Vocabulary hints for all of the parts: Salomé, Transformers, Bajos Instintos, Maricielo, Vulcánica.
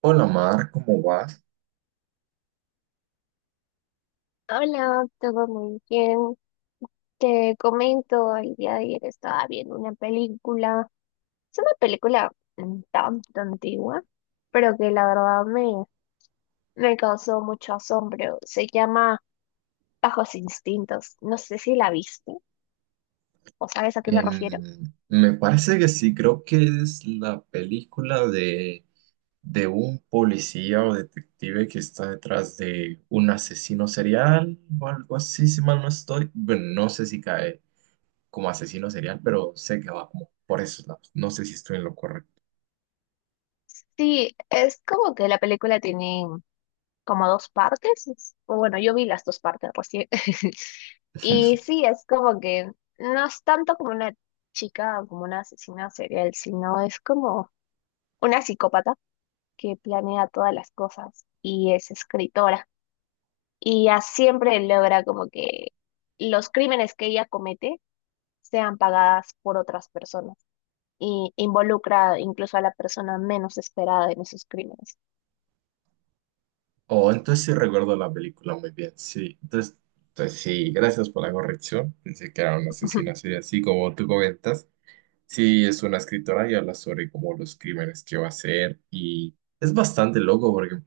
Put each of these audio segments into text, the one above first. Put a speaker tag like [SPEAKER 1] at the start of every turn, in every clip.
[SPEAKER 1] Hola, Mar, ¿cómo vas?
[SPEAKER 2] Hola, todo muy bien. Te comento, el día de ayer estaba viendo una película. Es una película tan antigua, pero que la verdad me causó mucho asombro. Se llama Bajos Instintos. ¿No sé si la viste o sabes a qué me refiero?
[SPEAKER 1] Em, Me parece que sí, creo que es la película de un policía o detective que está detrás de un asesino serial o algo así, si mal no estoy. Bueno, no sé si cae como asesino serial, pero sé que va como por esos lados. No sé si estoy en lo correcto.
[SPEAKER 2] Sí, es como que la película tiene como dos partes. O bueno, yo vi las dos partes recién. Y sí, es como que no es tanto como una chica o como una asesina serial, sino es como una psicópata que planea todas las cosas y es escritora. Y ya siempre logra como que los crímenes que ella comete sean pagadas por otras personas. Y involucra incluso a la persona menos esperada en esos crímenes.
[SPEAKER 1] Oh, entonces sí recuerdo la película muy bien, sí. Entonces sí, gracias por la corrección. Pensé que era un asesino serial, así como tú comentas. Sí, es una escritora y habla sobre como los crímenes que va a hacer y es bastante loco porque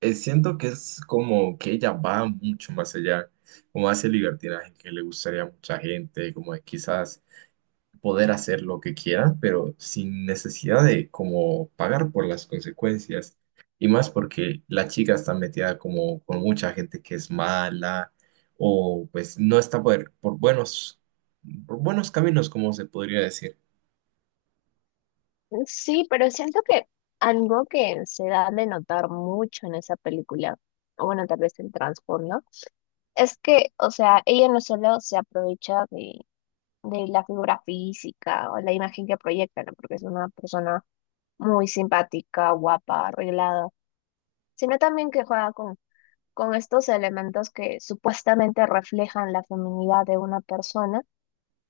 [SPEAKER 1] siento que es como que ella va mucho más allá, como hace libertinaje que le gustaría a mucha gente, como de quizás poder hacer lo que quiera, pero sin necesidad de como pagar por las consecuencias. Y más porque la chica está metida como con mucha gente que es mala o pues no está por buenos caminos, como se podría decir.
[SPEAKER 2] Sí, pero siento que algo que se da de notar mucho en esa película, o bueno, tal vez en Transformers, es que, o sea, ella no solo se aprovecha de la figura física o la imagen que proyecta, ¿no? Porque es una persona muy simpática, guapa, arreglada, sino también que juega con estos elementos que supuestamente reflejan la feminidad de una persona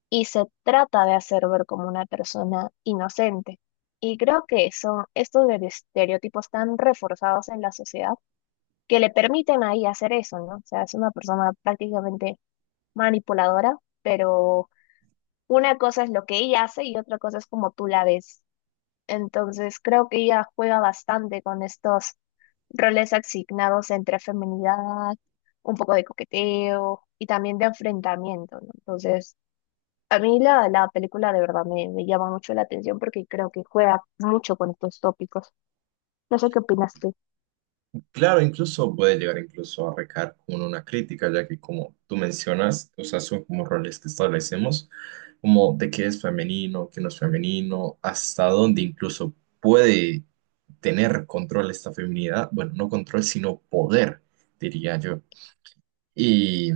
[SPEAKER 2] y se trata de hacer ver como una persona inocente. Y creo que son estos de estereotipos tan reforzados en la sociedad que le permiten ahí hacer eso, ¿no? O sea, es una persona prácticamente manipuladora, pero una cosa es lo que ella hace y otra cosa es como tú la ves. Entonces creo que ella juega bastante con estos roles asignados entre feminidad, un poco de coqueteo y también de enfrentamiento, ¿no? Entonces, a mí la película de verdad me llama mucho la atención porque creo que juega mucho con estos tópicos. No sé qué opinas tú.
[SPEAKER 1] Claro, incluso puede llegar incluso a recaer con una crítica, ya que como tú mencionas, o sea, son como roles que establecemos, como de qué es femenino, qué no es femenino, hasta dónde incluso puede tener control esta feminidad, bueno, no control, sino poder, diría yo. Y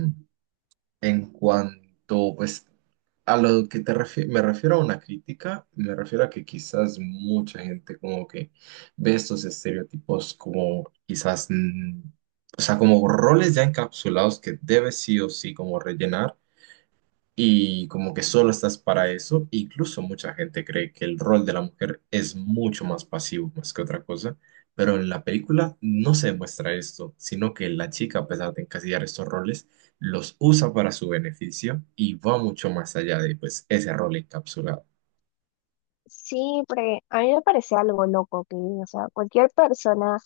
[SPEAKER 1] en cuanto, pues, a lo que me refiero a una crítica, me refiero a que quizás mucha gente como que ve estos estereotipos como quizás, o sea, como roles ya encapsulados que debe sí o sí como rellenar y como que solo estás para eso. Incluso mucha gente cree que el rol de la mujer es mucho más pasivo más que otra cosa, pero en la película no se demuestra esto, sino que la chica, a pesar de encasillar estos roles, los usa para su beneficio y va mucho más allá de pues ese rol encapsulado.
[SPEAKER 2] Sí, porque a mí me parece algo loco que, o sea, cualquier persona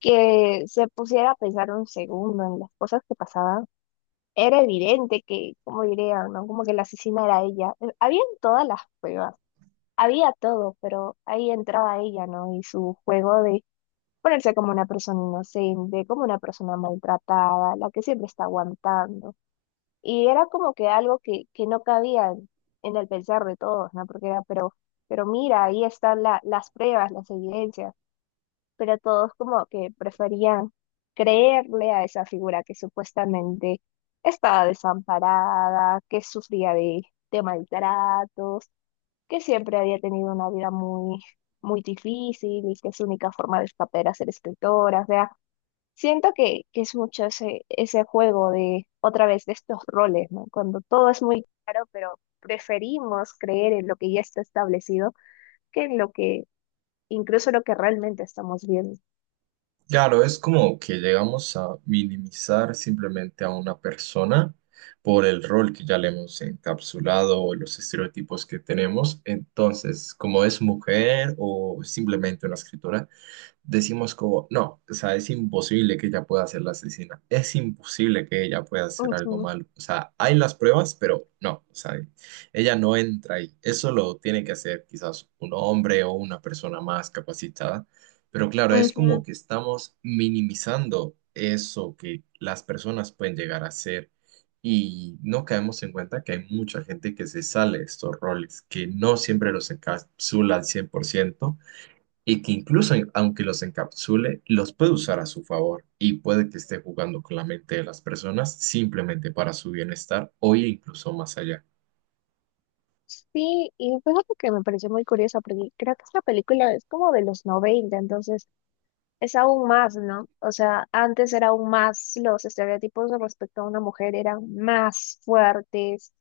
[SPEAKER 2] que se pusiera a pensar un segundo en las cosas que pasaban, era evidente que, como dirían, ¿no? Como que la asesina era ella. Habían todas las pruebas, había todo, pero ahí entraba ella, ¿no? Y su juego de ponerse como una persona inocente, como una persona maltratada, la que siempre está aguantando. Y era como que algo que no cabía en el pensar de todos, ¿no? Porque era, pero mira, ahí están las pruebas, las evidencias, pero todos como que preferían creerle a esa figura que supuestamente estaba desamparada, que sufría de maltratos, que siempre había tenido una vida muy, muy difícil y que su única forma de escapar era ser escritora. O sea, siento que es mucho ese juego de, otra vez, de estos roles, ¿no? Cuando todo es muy claro, pero preferimos creer en lo que ya está establecido que en lo que, incluso lo que realmente estamos viendo.
[SPEAKER 1] Claro, es como que llegamos a minimizar simplemente a una persona por el rol que ya le hemos encapsulado o los estereotipos que tenemos. Entonces, como es mujer o simplemente una escritora, decimos como, no, o sea, es imposible que ella pueda ser la asesina, es imposible que ella pueda hacer algo
[SPEAKER 2] Ujú.
[SPEAKER 1] malo, o sea, hay las pruebas, pero no, o sea, ella no entra ahí, eso lo tiene que hacer quizás un hombre o una persona más capacitada, pero claro, es como
[SPEAKER 2] Ujú.
[SPEAKER 1] que estamos minimizando eso que las personas pueden llegar a hacer. Y no caemos en cuenta que hay mucha gente que se sale de estos roles, que no siempre los encapsula al 100% y que incluso aunque los encapsule, los puede usar a su favor y puede que esté jugando con la mente de las personas simplemente para su bienestar o incluso más allá.
[SPEAKER 2] Sí, y fíjate que me pareció muy curiosa porque creo que esta película es como de los 90, entonces es aún más, ¿no? O sea, antes era aún más, los estereotipos respecto a una mujer eran más fuertes,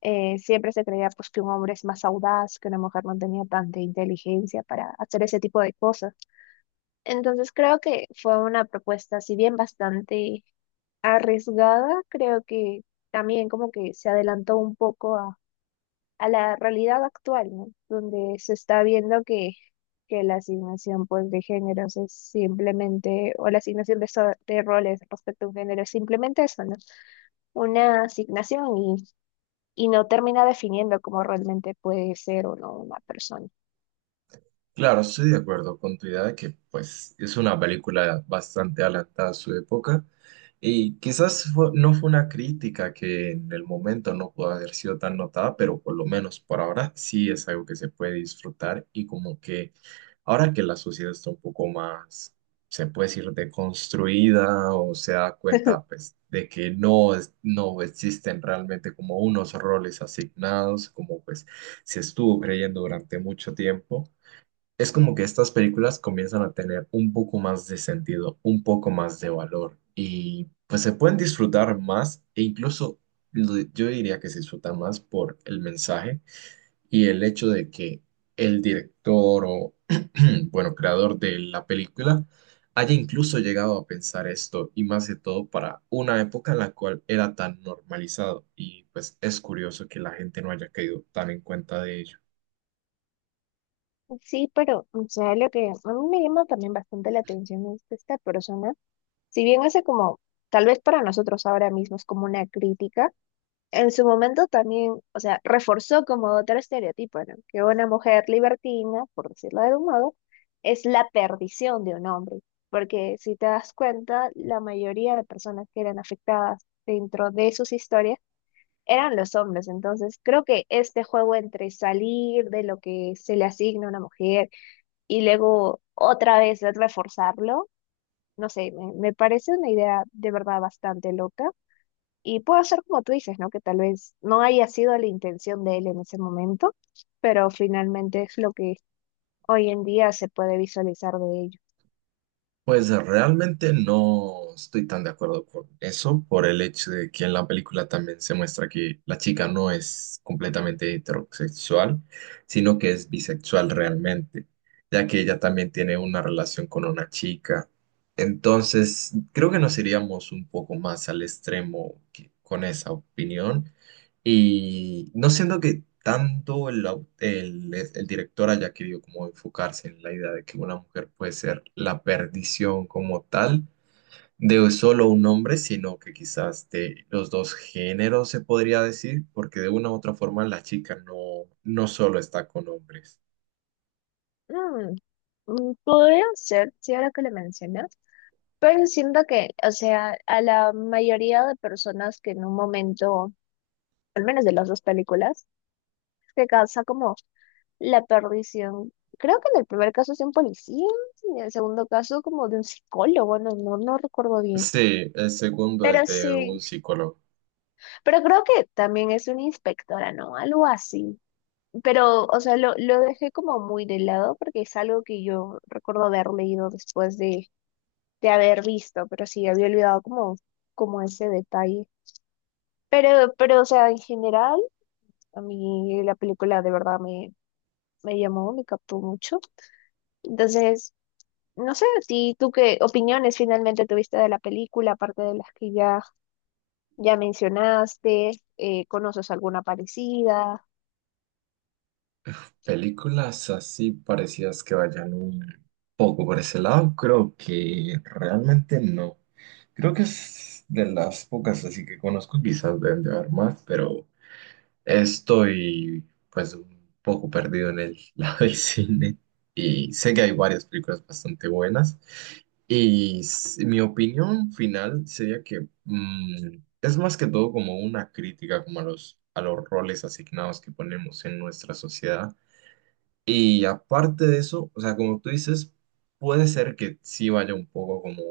[SPEAKER 2] siempre se creía pues que un hombre es más audaz, que una mujer no tenía tanta inteligencia para hacer ese tipo de cosas. Entonces creo que fue una propuesta, si bien bastante arriesgada, creo que también como que se adelantó un poco a la realidad actual, ¿no? Donde se está viendo que la asignación pues, de géneros es simplemente, o la asignación de, de roles respecto a un género es simplemente eso, ¿no? Una asignación y no termina definiendo cómo realmente puede ser o no una persona.
[SPEAKER 1] Claro, estoy de acuerdo con tu idea de que pues es una película bastante adelantada a su época y quizás no fue una crítica que en el momento no pudo haber sido tan notada, pero por lo menos por ahora sí es algo que se puede disfrutar y como que ahora que la sociedad está un poco más, se puede decir, deconstruida o se da cuenta pues de que no, no existen realmente como unos roles asignados, como pues se estuvo creyendo durante mucho tiempo. Es como que estas películas comienzan a tener un poco más de sentido, un poco más de valor y pues se pueden disfrutar más e incluso yo diría que se disfruta más por el mensaje y el hecho de que el director o, bueno, creador de la película haya incluso llegado a pensar esto y más de todo para una época en la cual era tan normalizado y pues es curioso que la gente no haya caído tan en cuenta de ello.
[SPEAKER 2] Sí, pero, o sea, lo que a mí me llama también bastante la atención es que esta persona, si bien hace como, tal vez para nosotros ahora mismo es como una crítica, en su momento también, o sea, reforzó como otro estereotipo, ¿no? Que una mujer libertina, por decirlo de algún modo, es la perdición de un hombre. Porque si te das cuenta, la mayoría de personas que eran afectadas dentro de sus historias eran los hombres. Entonces, creo que este juego entre salir de lo que se le asigna a una mujer y luego otra vez reforzarlo, no sé, me parece una idea de verdad bastante loca y puede ser como tú dices, ¿no? Que tal vez no haya sido la intención de él en ese momento, pero finalmente es lo que hoy en día se puede visualizar de ello.
[SPEAKER 1] Pues realmente no estoy tan de acuerdo con eso, por el hecho de que en la película también se muestra que la chica no es completamente heterosexual, sino que es bisexual realmente, ya que ella también tiene una relación con una chica. Entonces, creo que nos iríamos un poco más al extremo con esa opinión. Y no siento que tanto el director haya querido como enfocarse en la idea de que una mujer puede ser la perdición como tal de solo un hombre, sino que quizás de los dos géneros se podría decir, porque de una u otra forma la chica no, no solo está con hombres.
[SPEAKER 2] Mm, mm, podría ser, sí, ahora que lo mencionas, pero siento que, o sea, a la mayoría de personas que en un momento, al menos de las dos películas, se causa como la perdición. Creo que en el primer caso es de un policía, y en el segundo caso como de un psicólogo, no, no, no recuerdo bien.
[SPEAKER 1] Sí, el segundo es
[SPEAKER 2] Pero
[SPEAKER 1] de un
[SPEAKER 2] sí.
[SPEAKER 1] psicólogo.
[SPEAKER 2] Pero creo que también es una inspectora, ¿no? Algo así. Pero, o sea, lo dejé como muy de lado porque es algo que yo recuerdo haber leído después de haber visto, pero sí, había olvidado como, como ese detalle. Pero, o sea, en general, a mí la película de verdad me llamó, me captó mucho. Entonces, no sé, a ti, ¿tú qué opiniones finalmente tuviste de la película, aparte de las que ya mencionaste? ¿Conoces alguna parecida?
[SPEAKER 1] Películas así parecidas que vayan un poco por ese lado, creo que realmente no. Creo que es de las pocas así que conozco, quizás deben de haber más, pero estoy pues un poco perdido en el lado del cine y sé que hay varias películas bastante buenas y mi opinión final sería que es más que todo como una crítica como a los roles asignados que ponemos en nuestra sociedad y aparte de eso, o sea, como tú dices, puede ser que sí vaya un poco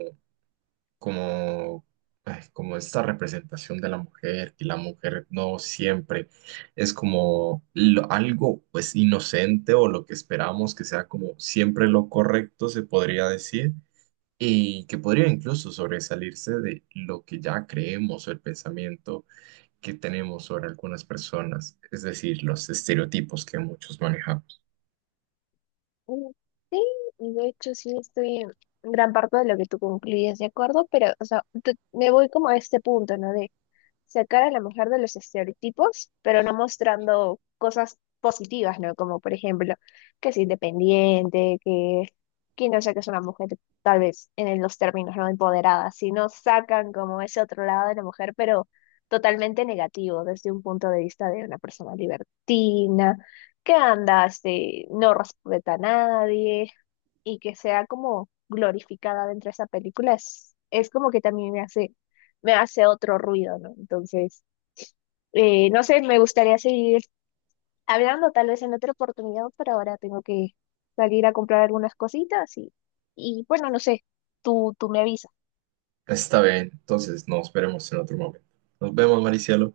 [SPEAKER 1] como, ay, como esta representación de la mujer, que la mujer no siempre es como algo pues inocente o lo que esperamos que sea como siempre lo correcto, se podría decir, y que podría incluso sobresalirse de lo que ya creemos o el pensamiento que tenemos sobre algunas personas, es decir, los estereotipos que muchos manejamos.
[SPEAKER 2] Mm, sí, y de hecho sí estoy en gran parte de lo que tú concluyes, ¿de acuerdo? Pero, o sea, me voy como a este punto, ¿no? Sacar a la mujer de los estereotipos, pero no mostrando cosas positivas, ¿no? Como por ejemplo, que es independiente, que no sé, que es una mujer tal vez en los términos no empoderada, sino sacan como ese otro lado de la mujer, pero totalmente negativo desde un punto de vista de una persona libertina, que anda, este, no respeta a nadie y que sea como glorificada dentro de esa película es como que también me hace otro ruido, ¿no? Entonces, no sé, me gustaría seguir hablando tal vez en otra oportunidad, pero ahora tengo que salir a comprar algunas cositas y bueno, no sé, tú me avisas.
[SPEAKER 1] Está bien, entonces nos veremos en otro momento. Nos vemos, Maricielo.